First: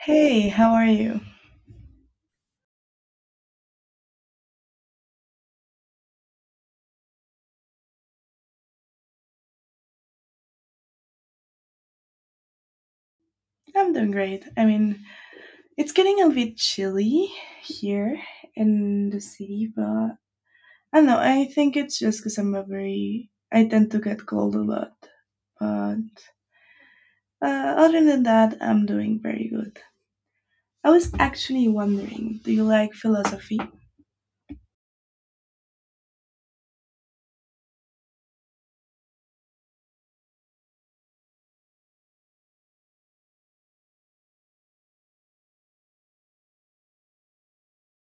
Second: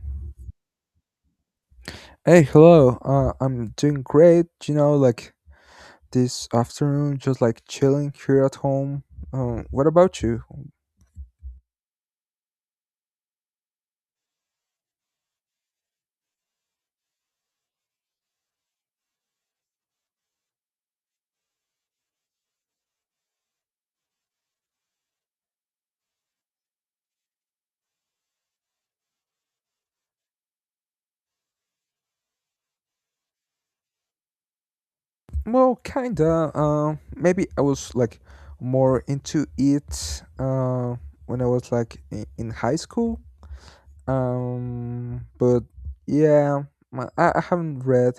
Hey, how are you? Hey, hello. I'm doing great. This afternoon, just chilling here at home. What about you? I'm doing great. I mean, it's getting a bit chilly here in the city, but I don't know. I think it's just because I'm a very. I tend to get cold a lot. But uh, other than that, I'm doing very good. I was actually wondering, do you like philosophy? Well, kinda. Maybe I was like more into it. When I was like in high school. But yeah, I haven't read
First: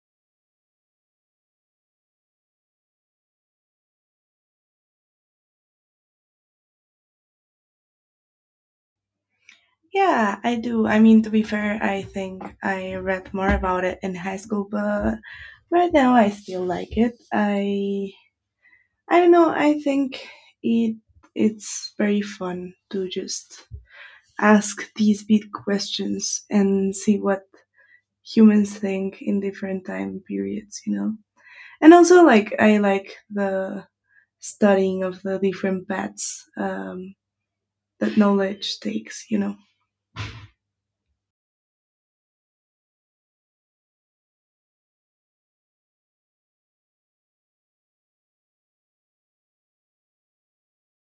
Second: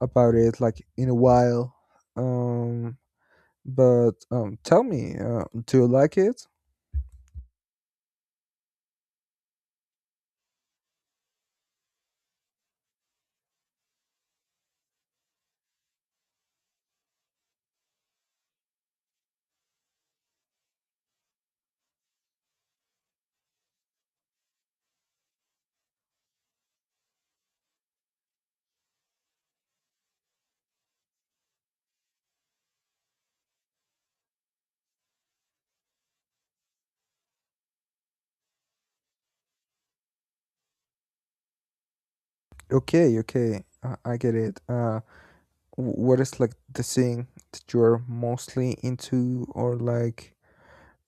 about it like in a while. Um, but Tell me, do you like it? Yeah, I do. I mean, to be fair, I think I read more about it in high school, but right now I still like it. I don't know. I think it it's very fun to just ask these big questions and see what humans think in different time periods, you know. And also, like I like the studying of the different paths, that knowledge takes, you know. Okay, okay, I get it. What is like the thing that you're mostly into, or like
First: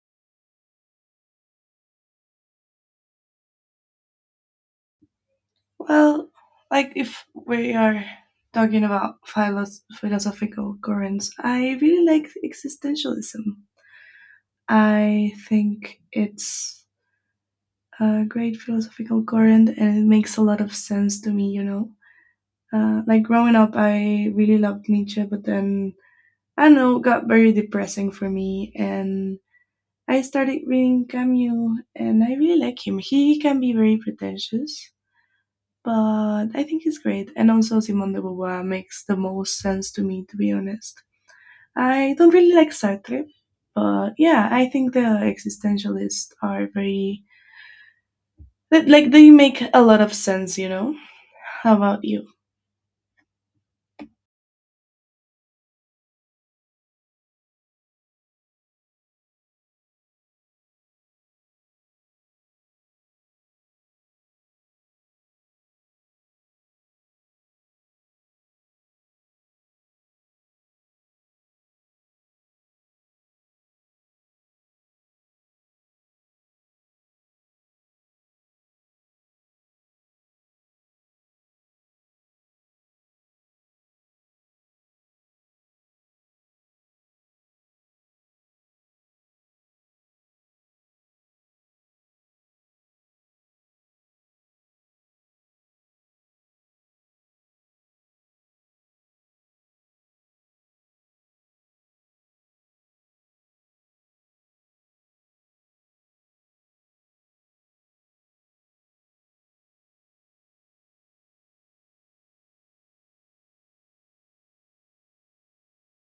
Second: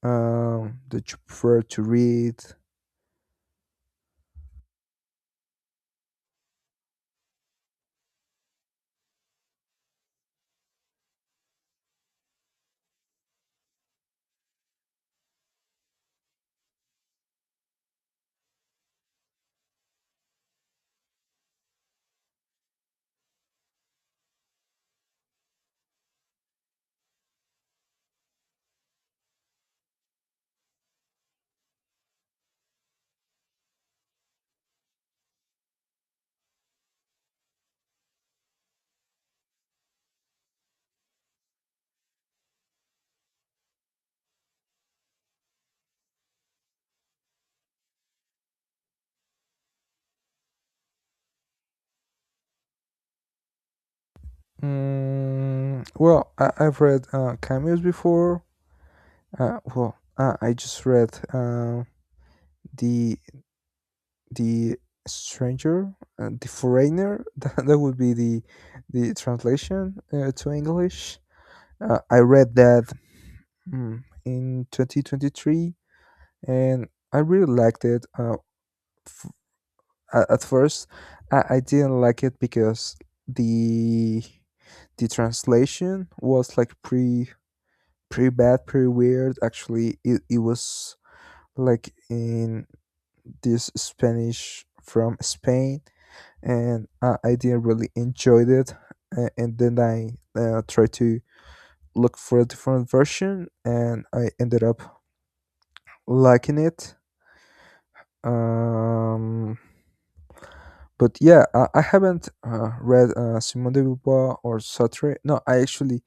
um that you prefer to read? Well, like if we are talking about philosophical currents, I really like existentialism. I think it's a great philosophical current and it makes a lot of sense to me, you know. Like growing up, I really loved Nietzsche, but then I don't know, got very depressing for me. And I started reading Camus and I really like him. He can be very pretentious, but I think he's great. And also Simone de Beauvoir makes the most sense to me, to be honest. I don't really like Sartre, but yeah, I think the existentialists are very like they make a lot of sense, you know. How about you? Well, I've read Cameos before. I just read, the the Stranger, the Foreigner that, that would be the translation to English. I read that, in 2023, and I really liked it. At first, I didn't like it because the the translation was like pretty, pretty bad, pretty weird actually. It was like in this Spanish from Spain, and I didn't really enjoy it. And then I tried to look for a different version, and I ended up liking it. Um, But yeah, I haven't read, Simone de Beauvoir or Sartre. No, I actually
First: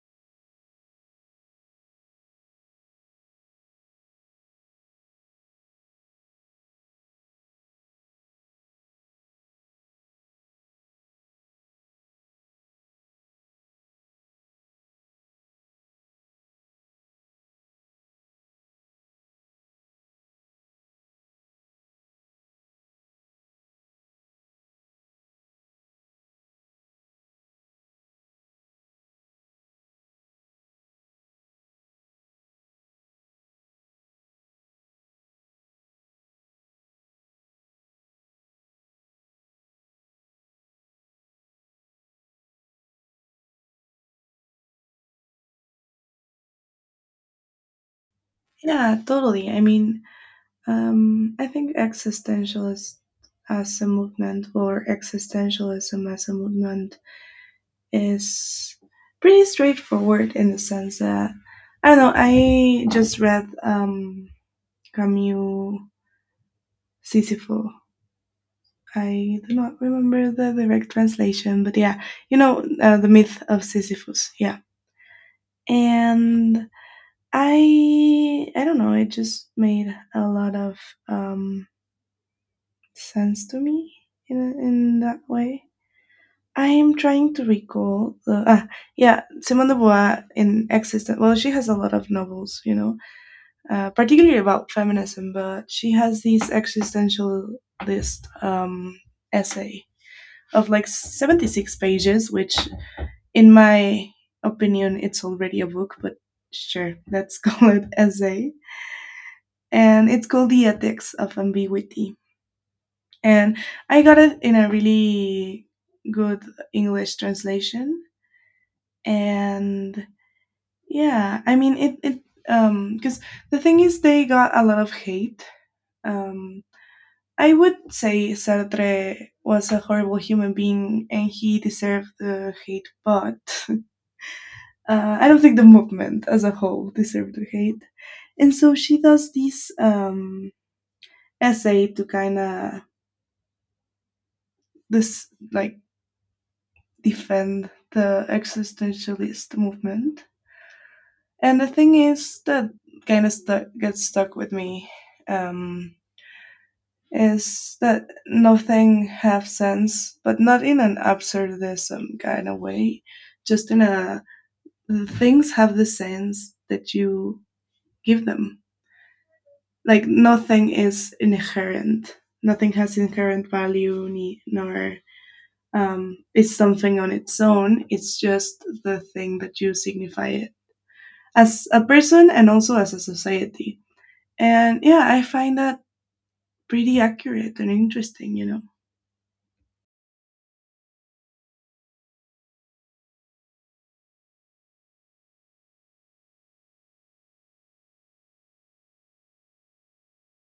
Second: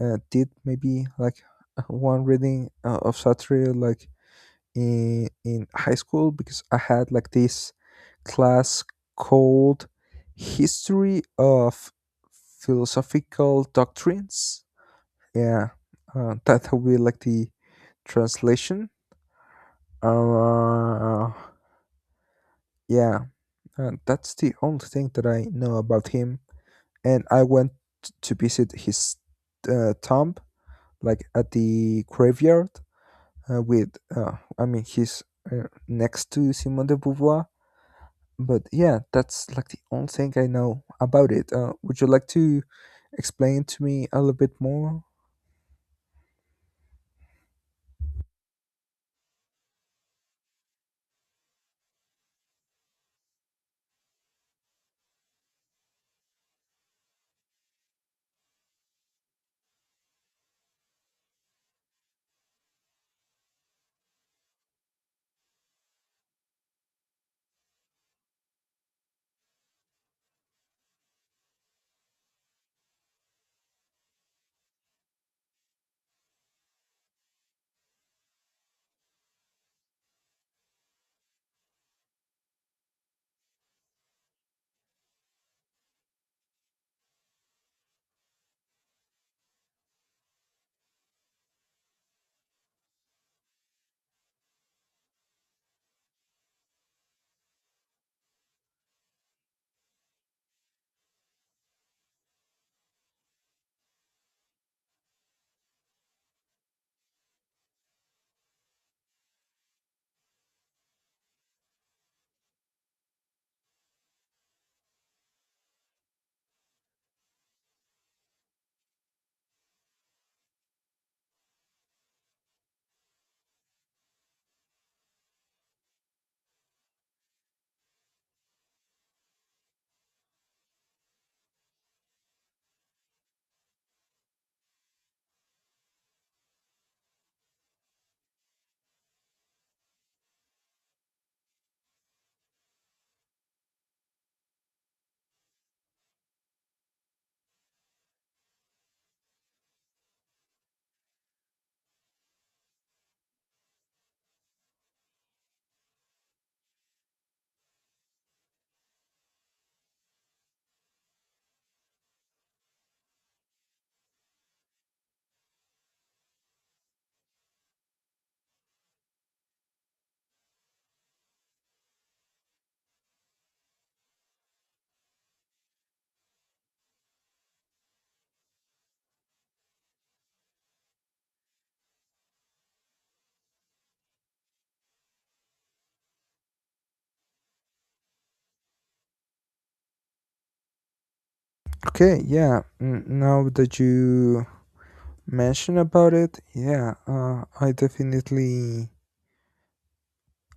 did maybe like one reading of Sartre like in high school, because I had like this class called History of Philosophical Doctrines. Yeah, that will be like the translation. Uh, yeah, that's the only thing that I know about him, and I went to visit his tomb, like at the graveyard, with I mean, he's next to Simone de Beauvoir. But yeah, that's like the only thing I know about it. Would you like to explain to me a little bit more? Yeah, totally. I mean, I think existentialist as a movement or existentialism as a movement is pretty straightforward in the sense that I don't know. I just read, Camus Sisyphus. I do not remember the direct translation, but yeah, you know, the myth of Sisyphus. Yeah, and I don't know. It just made a lot of, um, sense to me in that way. I am trying to recall the yeah Simone de Beauvoir in existence. Well, she has a lot of novels, you know, particularly about feminism, but she has these existentialist, essay of like 76 pages, which in my opinion it's already a book, but sure, let's call it essay, and it's called the ethics of ambiguity, and I got it in a really good English translation. And yeah, I mean it. Because the thing is, they got a lot of hate. Um, I would say Sartre was a horrible human being, and he deserved the hate. But I don't think the movement as a whole deserved the hate. And so she does this essay to kind of this like defend the existentialist movement. And the thing is that kind of gets stuck with me. Um, is that nothing have sense, but not in an absurdism kind of way, just in a things have the sense that you give them. Like nothing is inherent. Nothing has inherent value, nor, is something on its own. It's just the thing that you signify it as a person and also as a society. And yeah, I find that pretty accurate and interesting, you know. Okay, yeah. Now that you mention about it, yeah, I definitely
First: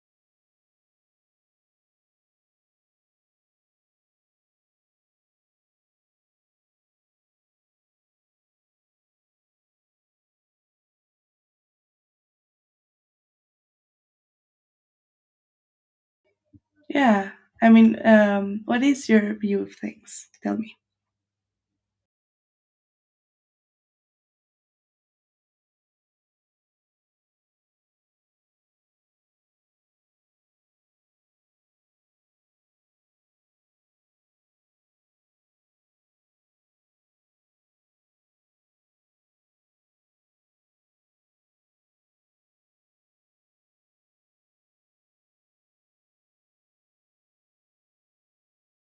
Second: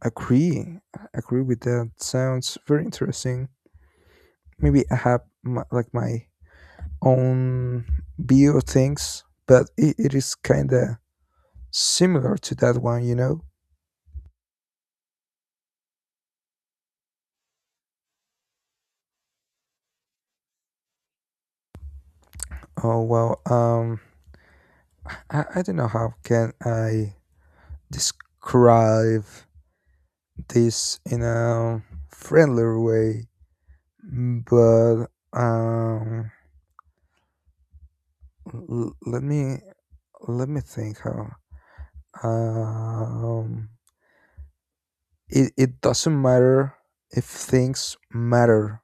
agree. Agree with that. Sounds very interesting. Maybe I have my, like my own video things, but it is kind of similar to that one, you know? Yeah. I mean, what is your view of things? Tell me. Oh, well, I don't know how can I describe this in a friendlier way, but um, let me, let me think how. Um, it doesn't matter if things matter,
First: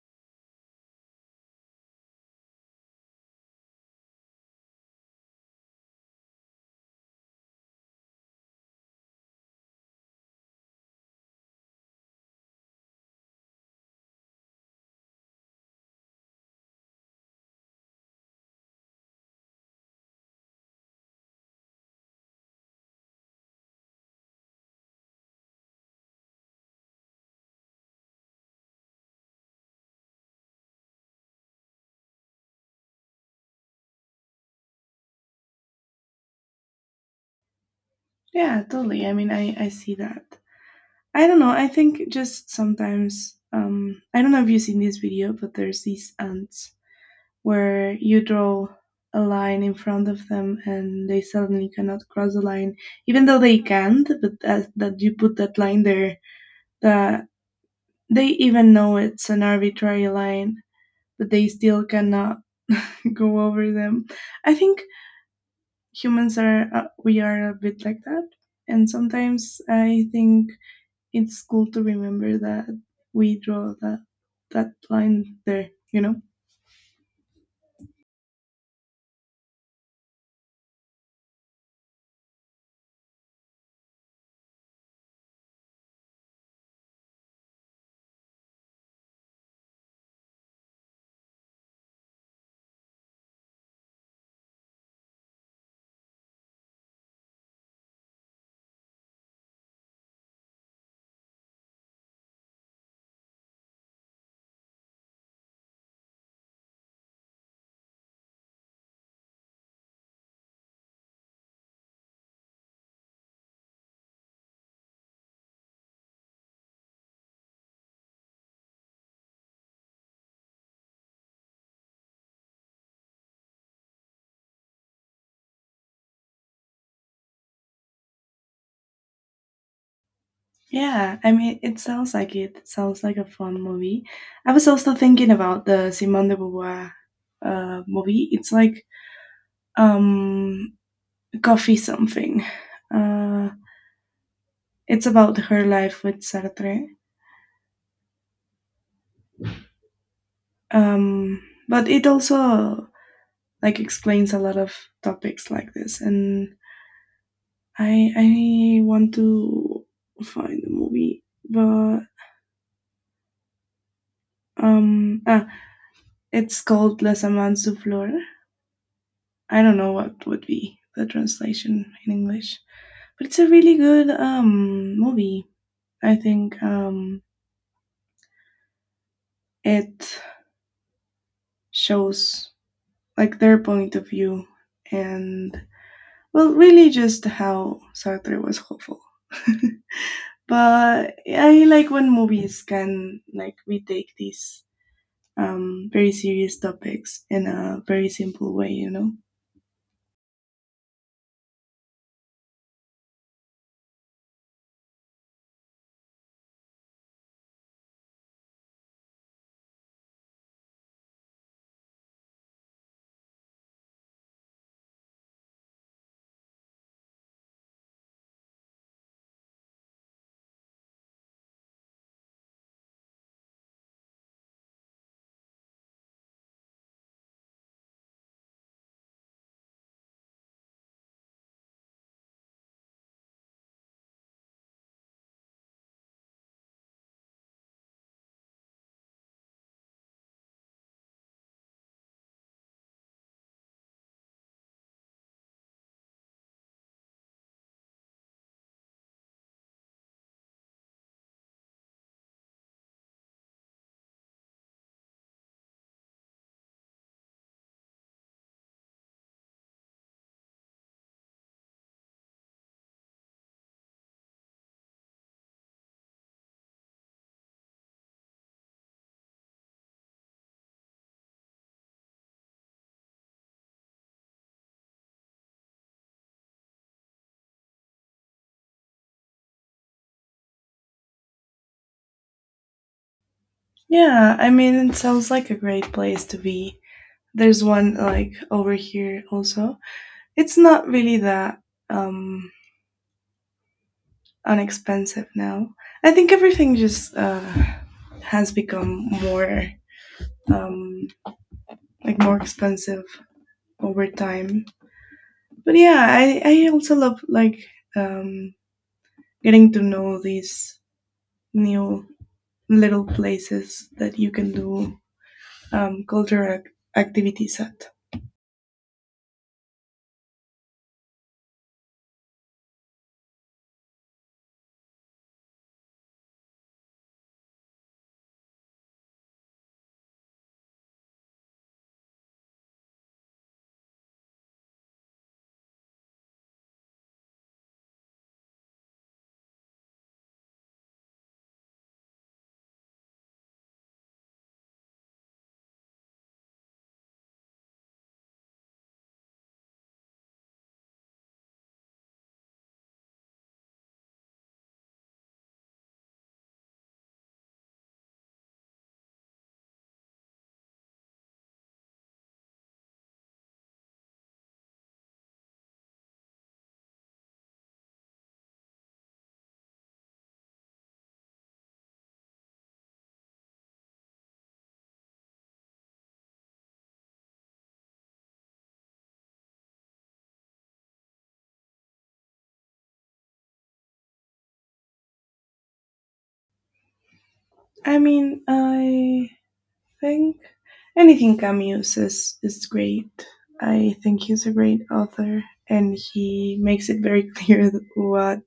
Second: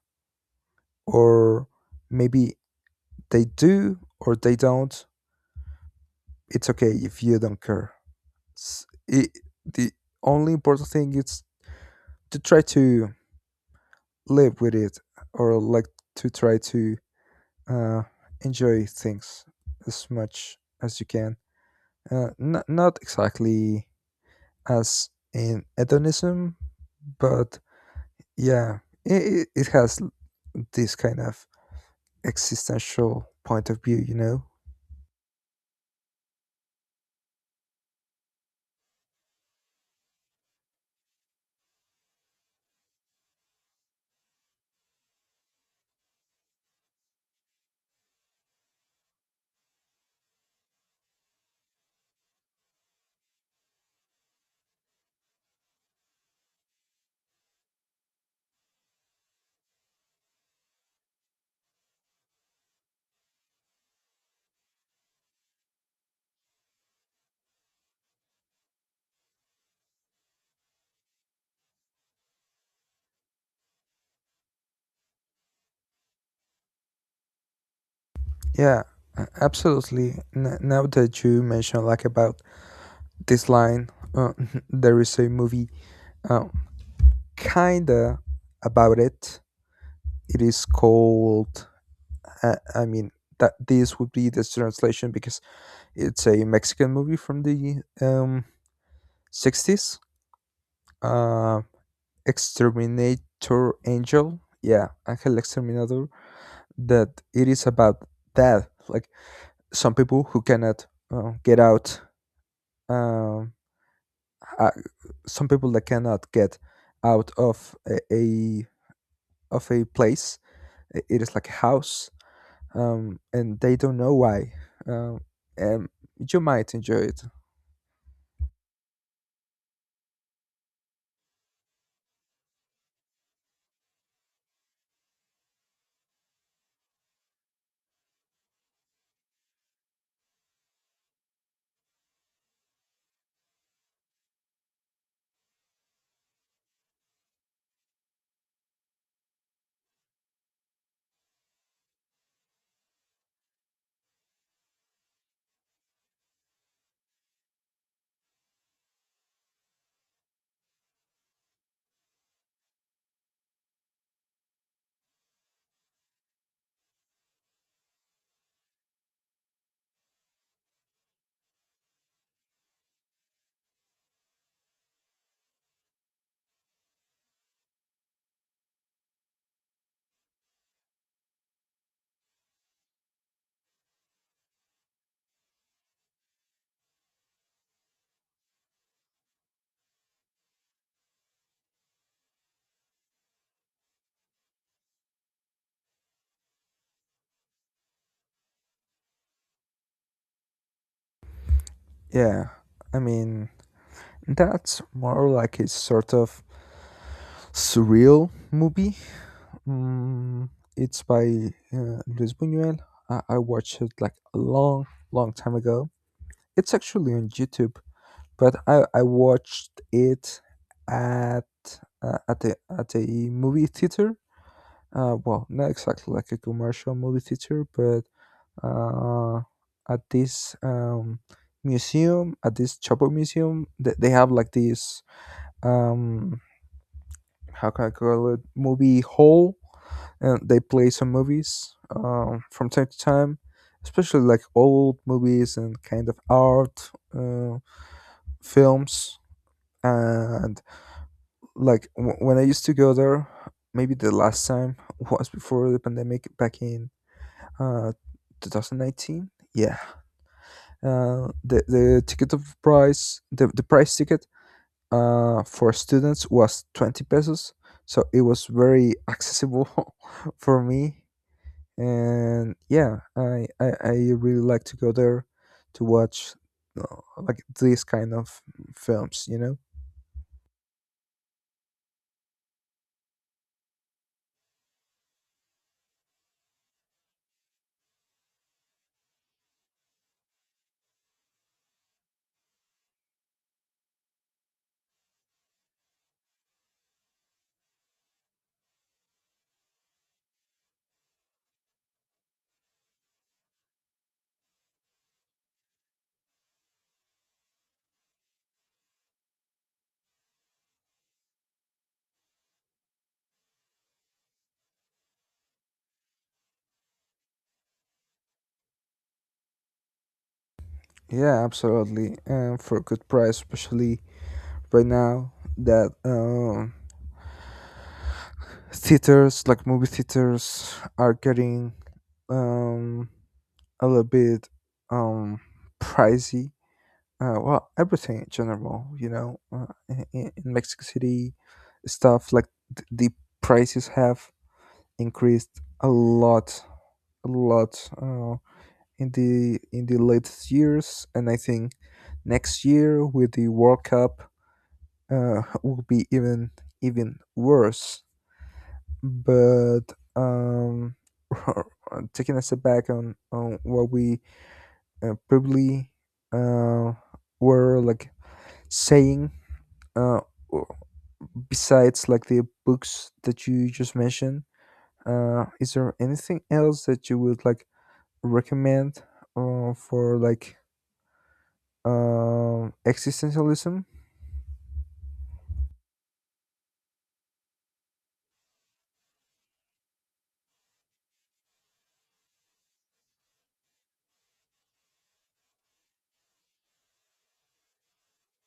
or maybe they do or they don't. It's okay if you don't care. It, the only important thing is to try to live with it, or like to try to uh, enjoy things as much as you can. Not exactly as in hedonism, but yeah, it has this kind of existential point of view, you know? Yeah, totally. I mean, I see that. I don't know. I think just sometimes, I don't know if you've seen this video, but there's these ants where you draw a line in front of them and they suddenly cannot cross the line, even though they can't, but that, that you put that line there, that they even know it's an arbitrary line, but they still cannot go over them. I think humans are, we are a bit like that and sometimes I think it's cool to remember that we draw that line there, you know. Yeah, absolutely. Now that you mention like about this line. Uh, there is a movie uh, kinda about it. It is called. I mean, that, this would be the translation, because it's a Mexican movie from the 60s. Uh, Exterminator Angel. Yeah, Angel Exterminator. That it is about that. Like some people who cannot get out. Um, uh, some people that cannot get out of a of a place. It is like a house, and they don't know why. Um, and you might enjoy it. Yeah, I mean it sounds like it sounds like a fun movie. I was also thinking about the Simone de Beauvoir, movie. It's like, um Coffee Something. Uh, it's about her life with Sartre. Um, but it also like explains a lot of topics like this and I want to find the movie, but um ah it's called Les Amants du Fleur. I don't know what would be the translation in English. But it's a really good movie. I think it shows like their point of view and well, really just how Sartre was hopeful. But yeah, I like when movies can like we take these very serious topics in a very simple way, you know. Yeah, I mean, that's more like a sort of surreal movie. Mm, it's by Luis Buñuel. I watched it like a long, long time ago. It's actually on YouTube, but I watched it at at a movie theater. Well, not exactly like a commercial movie theater, but uh, at this museum, at this Chapo Museum. They have like this um, how can I call it, movie hall, and they play some movies from time to time, especially like old movies and kind of art uh, films. And like when I used to go there, maybe the last time was before the pandemic, back in Uh, 2019. Yeah. The ticket of price the price ticket for students was 20 pesos, so it was very accessible for me. And yeah, I really like to go there to watch like these kind of films, you know. Yeah, I mean it sounds like a great place to be. There's one like over here also. It's not really that um unexpensive now. I think everything just has become more, um like more expensive over time. But yeah, I also love like, um getting to know these new little places that you can do cultural activities at. Yeah, absolutely. And for a good price, especially right now, that theaters, like movie theaters, are getting um a little bit um pricey. Well, everything in general, you know, in Mexico City. Stuff like the prices have increased a lot, a lot uh, in the latest years, and I think next year with the World Cup will be even, even worse. But um taking a step back on what we probably uh were like saying, uh w- besides like the books that you just mentioned, is there anything else that you would like recommend, for like existentialism? I mean, I think. Anything Camus is great. I think he's a great author, and he makes it very clear what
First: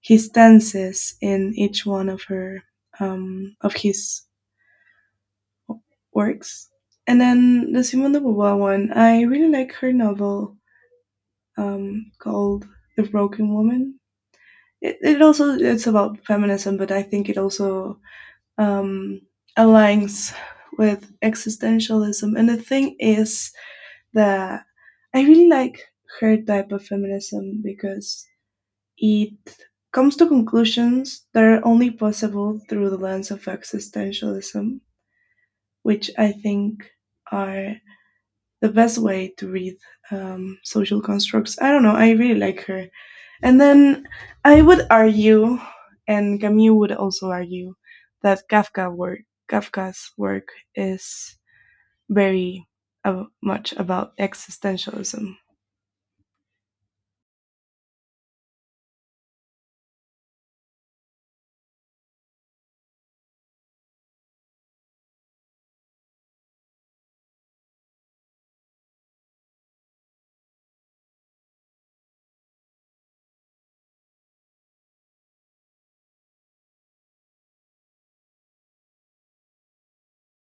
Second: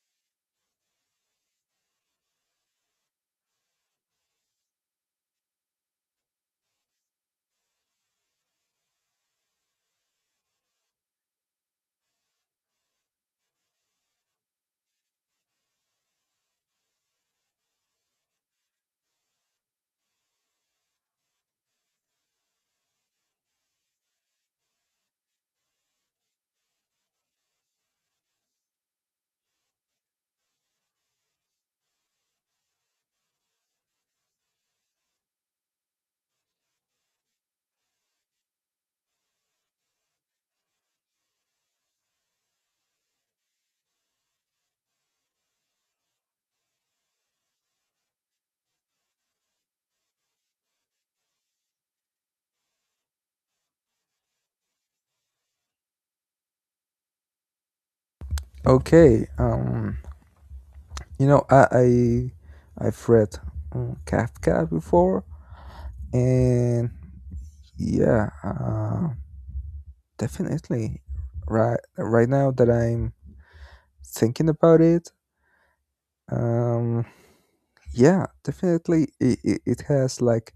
his stance is in each one of her of his works. And then the Simone de Beauvoir one, I really like her novel, called The Broken Woman. It also it's about feminism, but I think it also, um, aligns with existentialism. And the thing is, that I really like her type of feminism because it comes to conclusions that are only possible through the lens of existentialism, which I think are the best way to read, social constructs. I don't know, I really like her. And then I would argue, and Camus would also argue, that Kafka's work is very, much about existentialism. Okay, you know, I've read Kafka before, and yeah, definitely. Right, right now that I'm thinking about it, um, yeah, definitely it has like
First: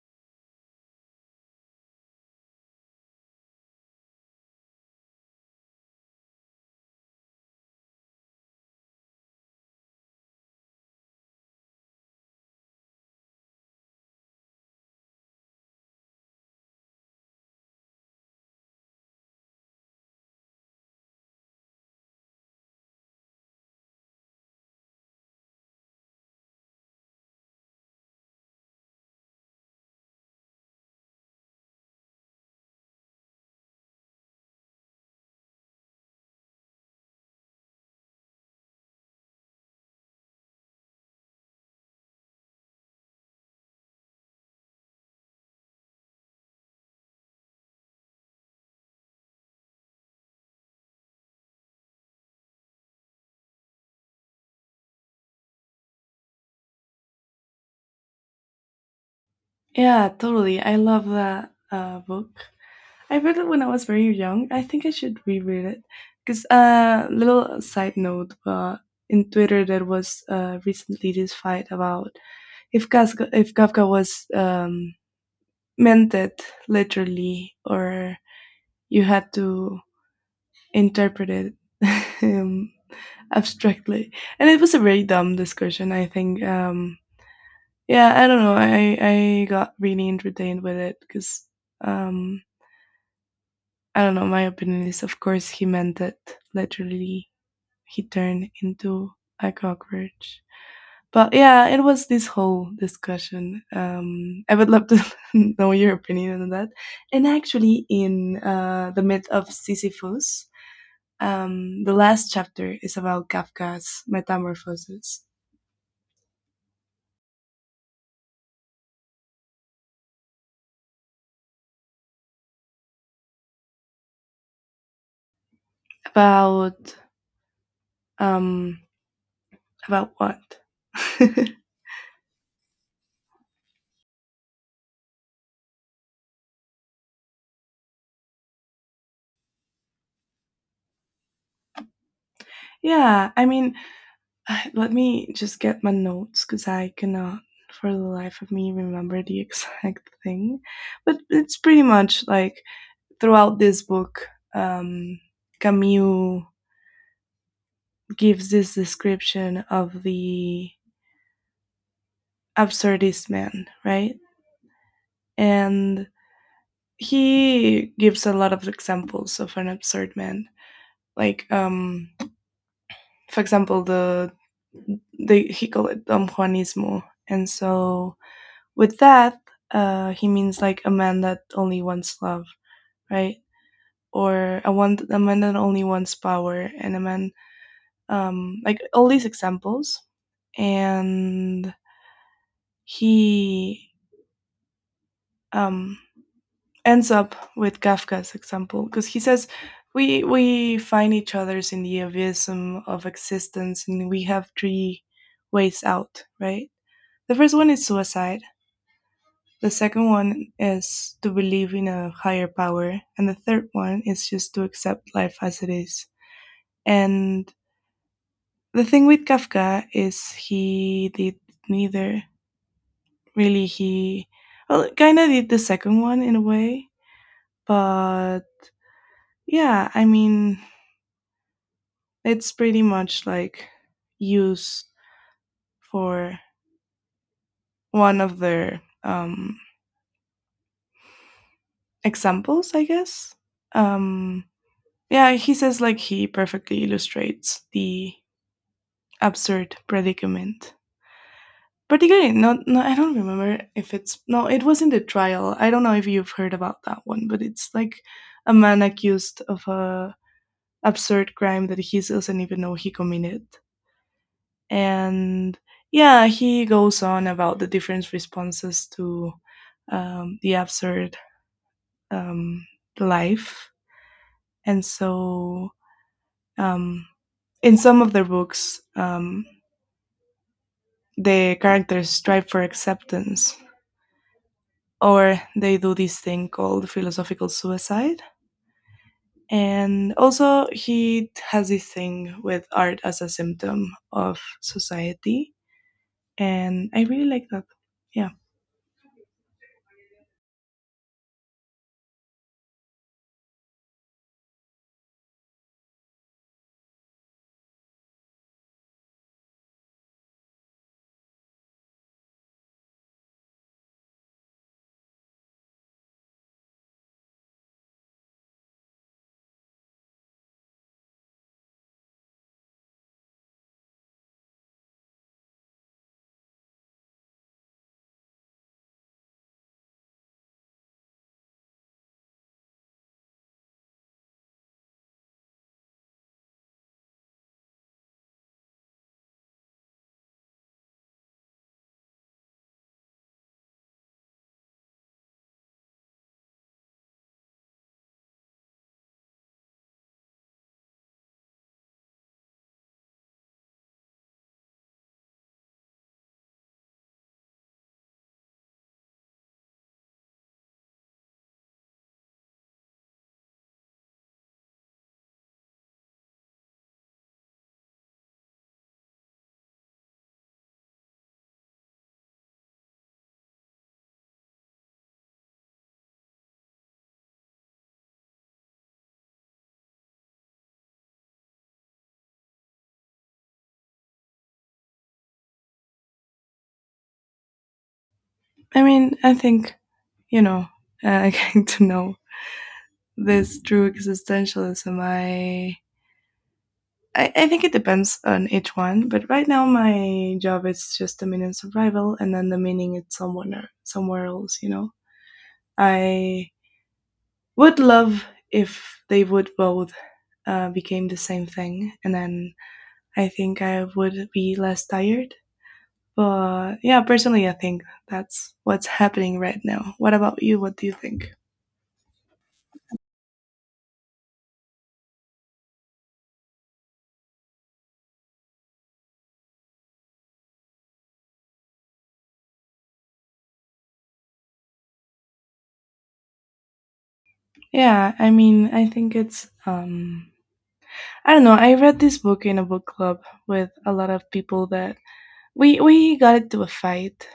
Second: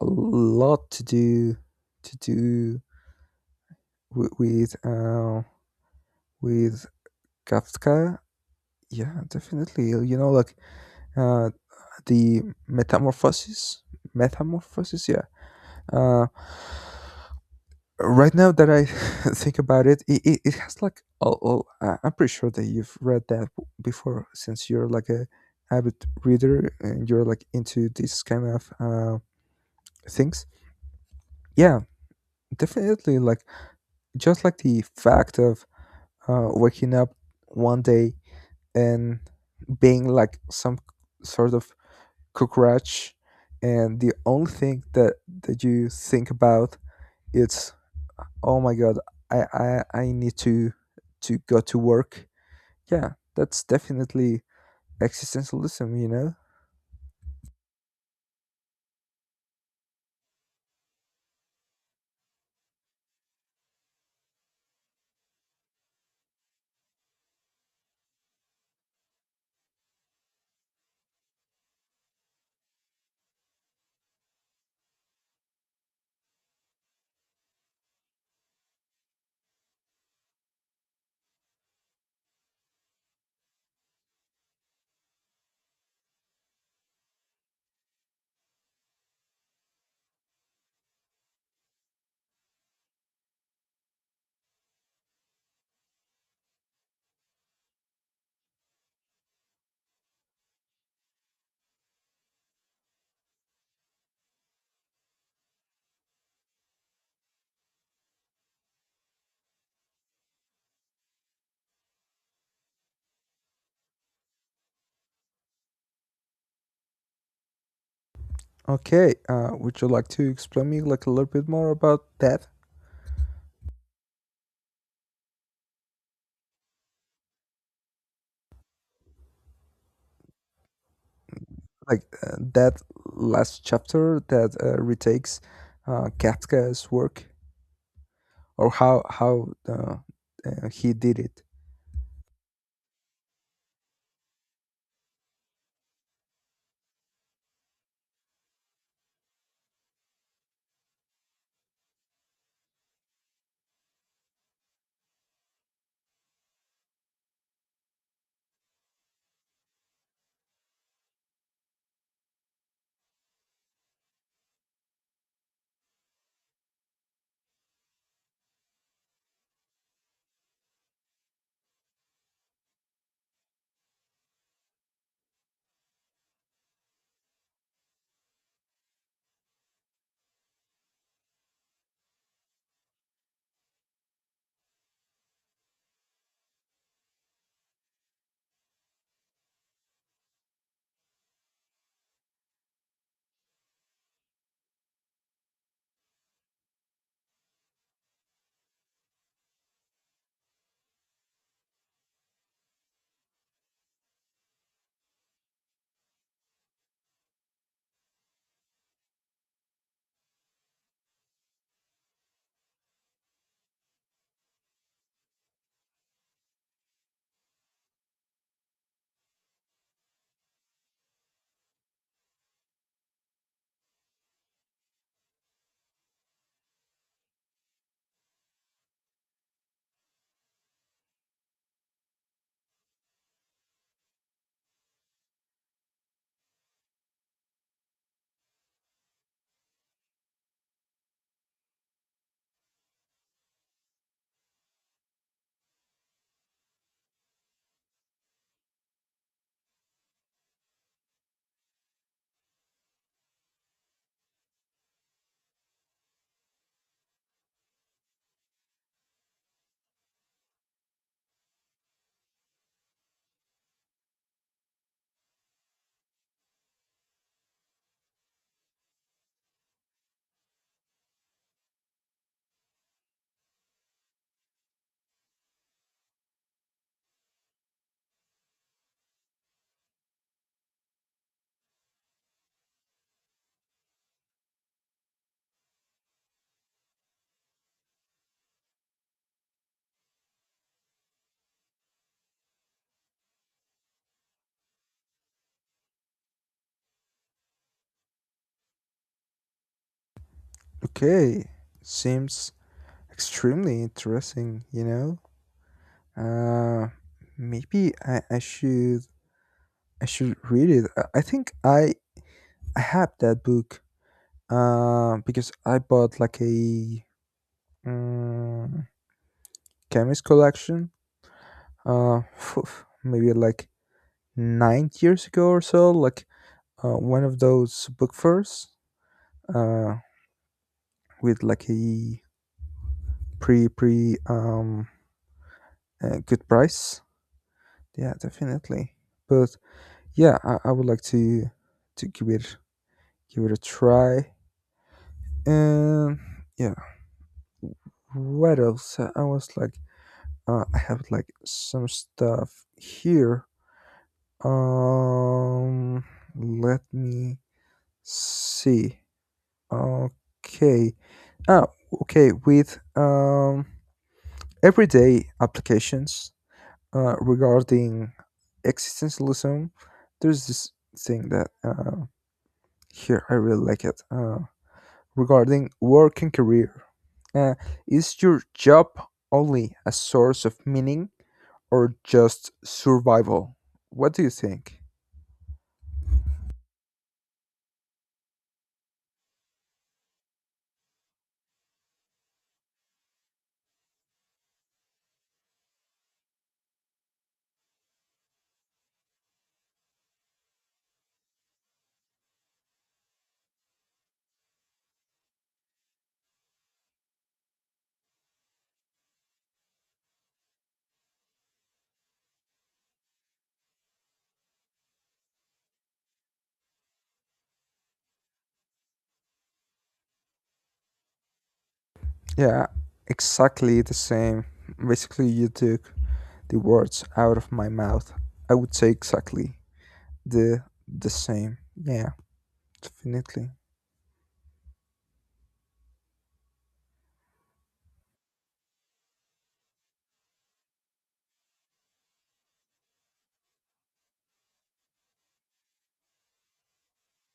a lot to do, to do with, with Kafka. Yeah, definitely. You know, like uh the Metamorphosis, Metamorphosis. Yeah. Uh, right now that I think about it, it has like all, all. I'm pretty sure that you've read that before, since you're like a avid reader, and you're like into these kind of things. Yeah, definitely. Like just like the fact of waking up one day and being like some sort of cockroach, and the only thing that you think about it's, oh my god, I need to go to work. Yeah, that's definitely existentialism, you know. Yeah, totally. I love that, book. I read it when I was very young. I think I should reread it. Because, little side note, but in Twitter there was, recently this fight about if Kafka was, meant it literally or you had to interpret it um, abstractly. And it was a very dumb discussion, I think. Yeah, I don't know. I got really entertained with it because. Um, I don't know. My opinion is, of course, he meant it literally, he turned into a cockroach. But yeah, it was this whole discussion. I would love to know your opinion on that. And actually, in, the myth of Sisyphus, the last chapter is about Kafka's metamorphosis. Okay, would you like to explain me like a little bit more about that? About, um, what? Like that last chapter that retakes, Kafka's work, or how he did it. Yeah, I mean, let me just get my notes because I cannot for the life of me remember the exact thing. But it's pretty much like throughout this book, um, Camus gives this description of the absurdist man, right? And he gives a lot of examples of an absurd man. Like, for example, the he called it Don Juanismo. And so with that, he means like a man that only wants love, right? Or a man that only wants power, and a man, like all these examples. And he, um, ends up with Kafka's example because he says we find each other's in the abyssum of existence, and we have three ways out, right? The first one is suicide. The second one is to believe in a higher power. And the third one is just to accept life as it is. And the thing with Kafka is he did neither. Really, he well, kind of did the second one in a way. But yeah, I mean, it's pretty much like used for one of their, examples, I guess. Um, yeah, he says like he perfectly illustrates the absurd predicament. Particularly, no, no, I don't remember if it's no, it was in the trial. I don't know if you've heard about that one, but it's like a man accused of a absurd crime that he doesn't even know he committed, and yeah, he goes on about the different responses to, the absurd, um, life, and so, um, in some of their books, the characters strive for acceptance or they do this thing called philosophical suicide. And also, he has this thing with art as a symptom of society. And I really like that. Yeah. Okay, seems extremely interesting. You know, maybe I should, I should read it. I think I have that book, because I bought like a um, chemist collection, uh, phew, maybe like 9 years ago or so, like one of those book fairs, uh, with like a pre pre good price. Yeah, definitely. But yeah, I would like to give it, give it a try. And yeah, what else? I was like, I have like some stuff here. Um, Let me see. Okay. Ah, okay. With everyday applications regarding existentialism, there's this thing that here I really like it. Regarding work and career, uh, is your job only a source of meaning, or just survival? What do you think? I mean, I think, you know, getting to know this true existentialism, I think it depends on each one. But right now, my job is just the meaning survival, and then the meaning is somewhere, somewhere else, you know? I would love if they would both, became the same thing, and then I think I would be less tired. But yeah, personally, I think that's what's happening right now. What about you? What do you think? Yeah, exactly the same. Basically, you took the words out of my mouth. I would say exactly the same. Yeah, definitely. Yeah, I mean, I think it's, I don't know. I read this book in a book club with a lot of people that we got into a fight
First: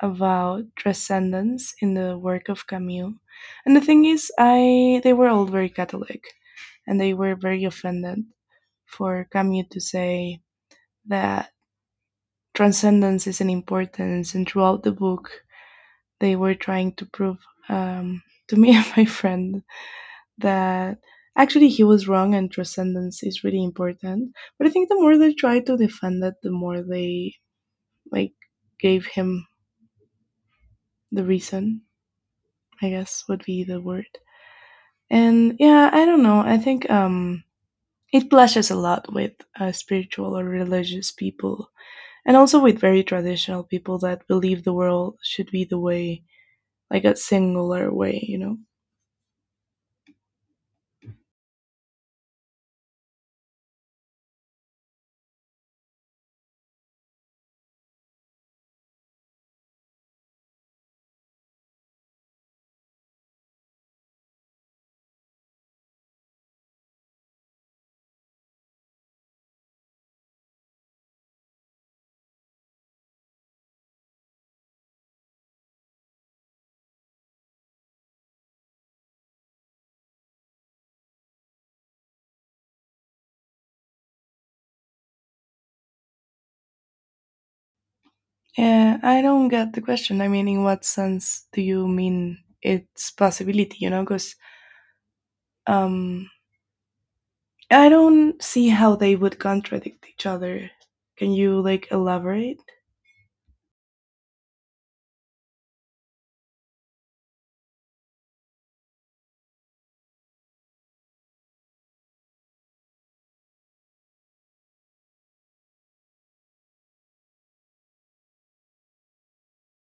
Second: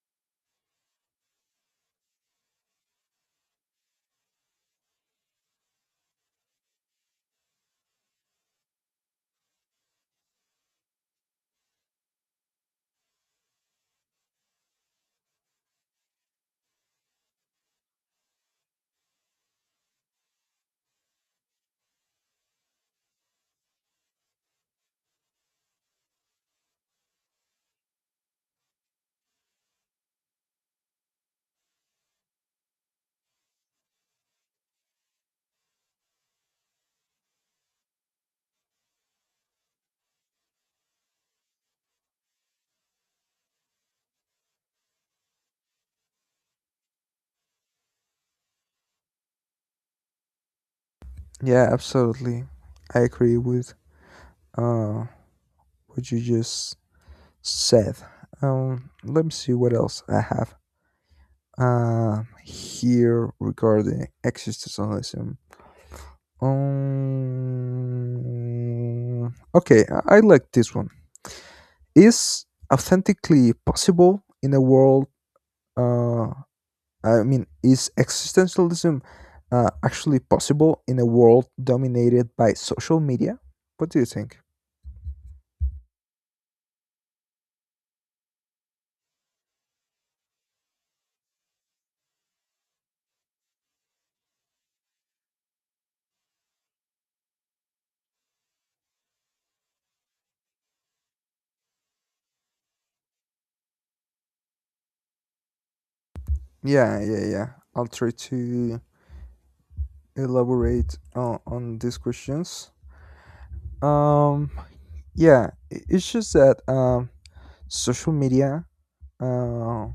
about transcendence in the work of Camus. And the thing is, I they were all very Catholic, and they were very offended for Camus to say that transcendence is an importance, and throughout the book, they were trying to prove, um, to me and my friend that actually he was wrong and transcendence is really important. But I think the more they tried to defend it, the more they like gave him the reason, I guess would be the word. And yeah, I don't know. I think, it clashes a lot with, spiritual or religious people and also with very traditional people that believe the world should be the way like a singular way, you know. Yeah, absolutely. I agree with uh what you just said. Let me see what else I have here regarding existentialism. Okay, I like this one. Is authentically possible in a world? Uh, I mean, is existentialism actually possible in a world dominated by social media? What do you think? Yeah, I don't get the question. I mean, in what sense do you mean it's possibility, you know? Because, um, I don't see how they would contradict each other. Can you, like, elaborate? Yeah, yeah, yeah. I'll try to elaborate on these questions. Um, yeah, it's just that, social media uh,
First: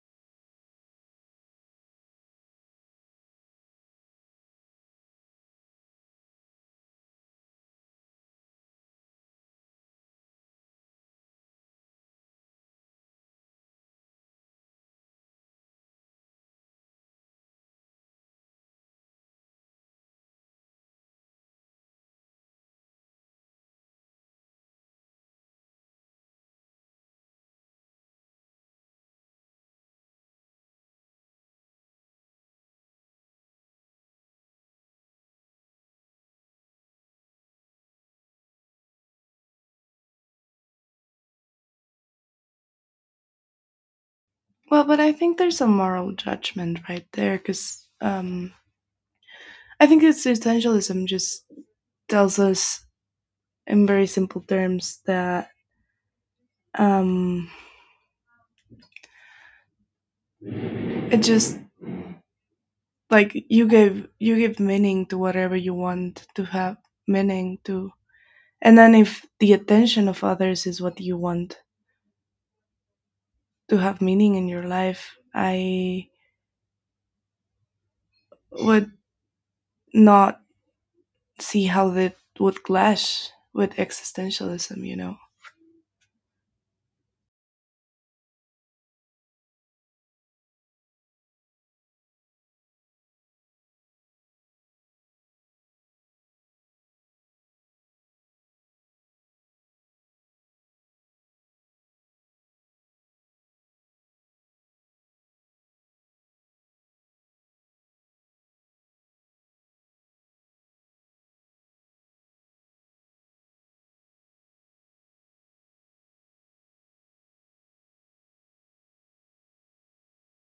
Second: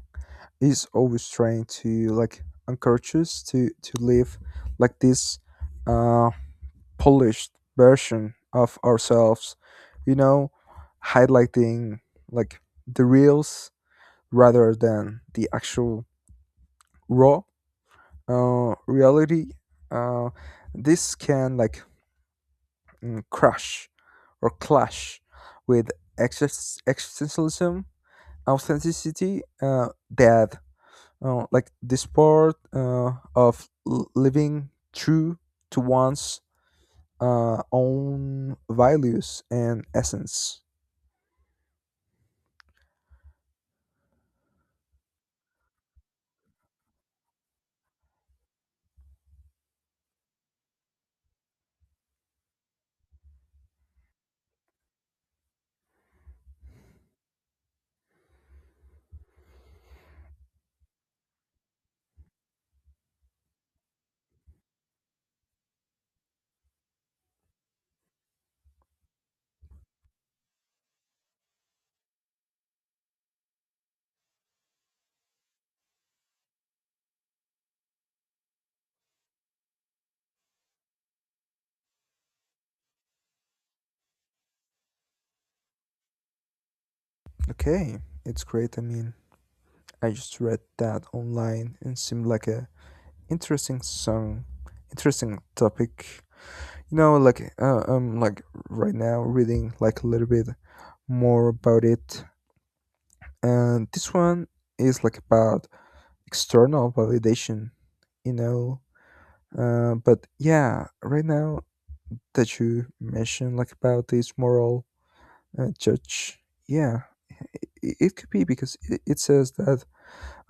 is always trying to like encourage us to live like this uh polished version of ourselves, you know, highlighting like the reels rather than the actual raw reality. uh this can like, crash, or clash with existentialism authenticity, that like this part of living true to one's own values and essence. Well, but I think there's a moral judgment right there because, I think it's essentialism just tells us in very simple terms that um it just like you give meaning to whatever you want to have meaning to, and then if the attention of others is what you want to have meaning in your life, I would not see how that would clash with existentialism, you know? Okay, it's great. I mean, I just read that online and seemed like a interesting song, interesting topic. You know, like I'm like right now reading like a little bit more about it, and this one is like about external validation. You know. But yeah, right now that you mentioned like about this moral judge, yeah, it could be because it says that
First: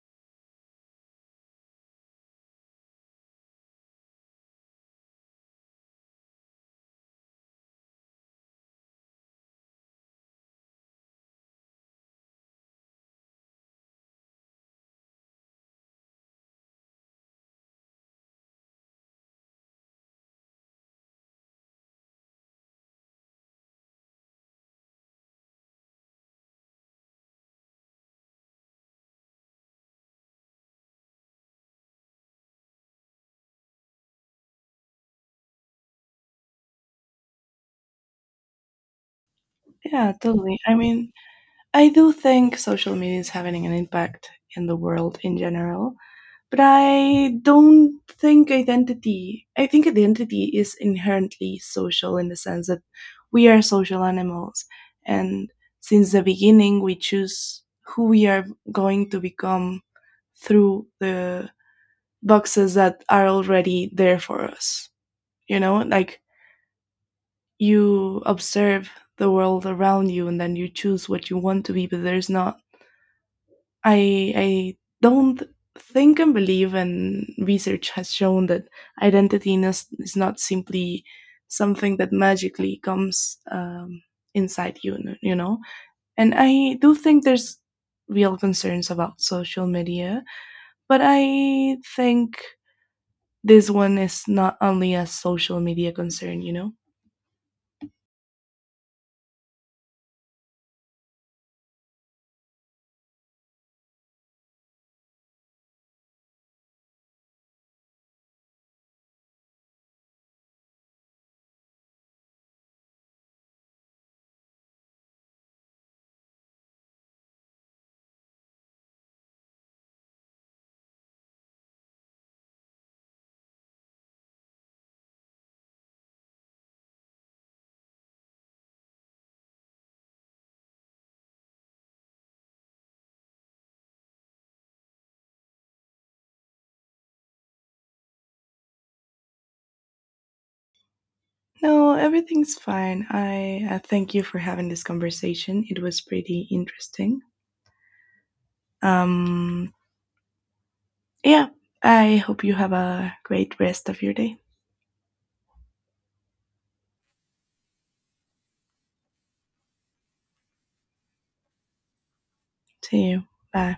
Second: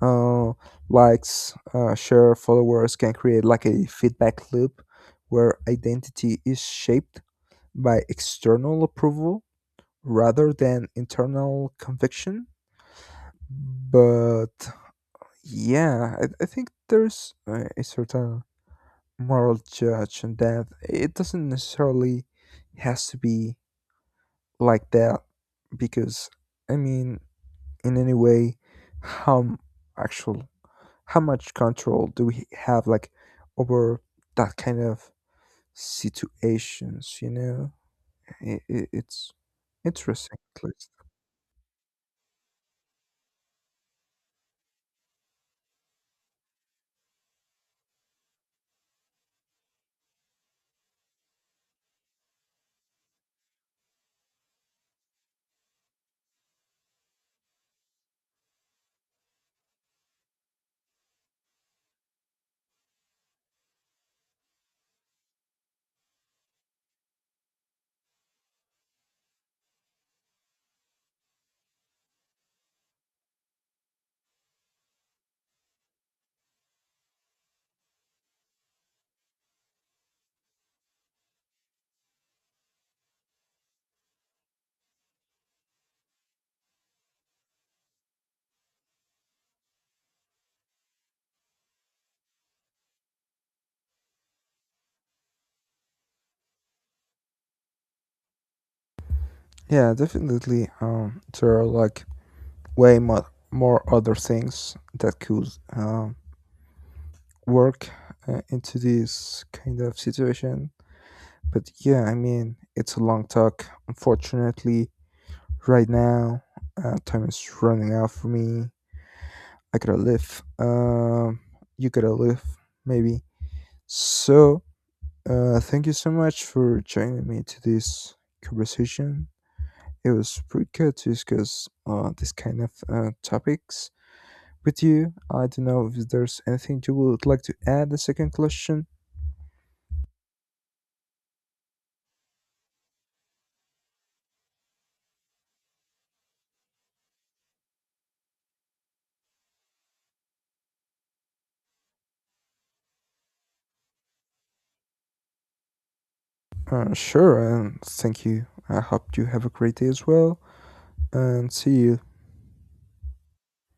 uh, likes, share, followers can create like a feedback loop where identity is shaped by external approval rather than internal conviction. But yeah, I think there's a certain moral judge, and that it doesn't necessarily has to be like that, because I mean, in any way, how m- actual, how much control do we have like over that kind of situations, you know? I It's Yeah, interesting, totally. at I least. mean, I do think social media is having an impact in the world in general. But I don't think identity, I think identity is inherently social in the sense that we are social animals. And since the beginning, we choose who we are going to become through the boxes that are already there for us. You know, like you observe the world around you and then you choose what you want to be, but there's not I I don't think and believe, and research has shown that identity is not simply something that magically comes, inside you, you know. And I do think there's real concerns about social media, but I think this one is not only a social media concern, you know. Yeah, definitely, there are like way more, more other things that could um work into this kind of situation. But yeah, I mean, it's a long talk. Unfortunately, right now, time is running out for me. I gotta live. You gotta live, maybe. So, thank you so much for joining me to this conversation. It was pretty good to discuss this kind of topics with you. I don't know if there's anything you would like to add. The second question. No, everything's fine. I thank you for having this conversation. It was pretty interesting. Um, Yeah, I hope you have a great rest of your day. Sure, and thank you. I hope you have a great day as well, and see you See you. Bye.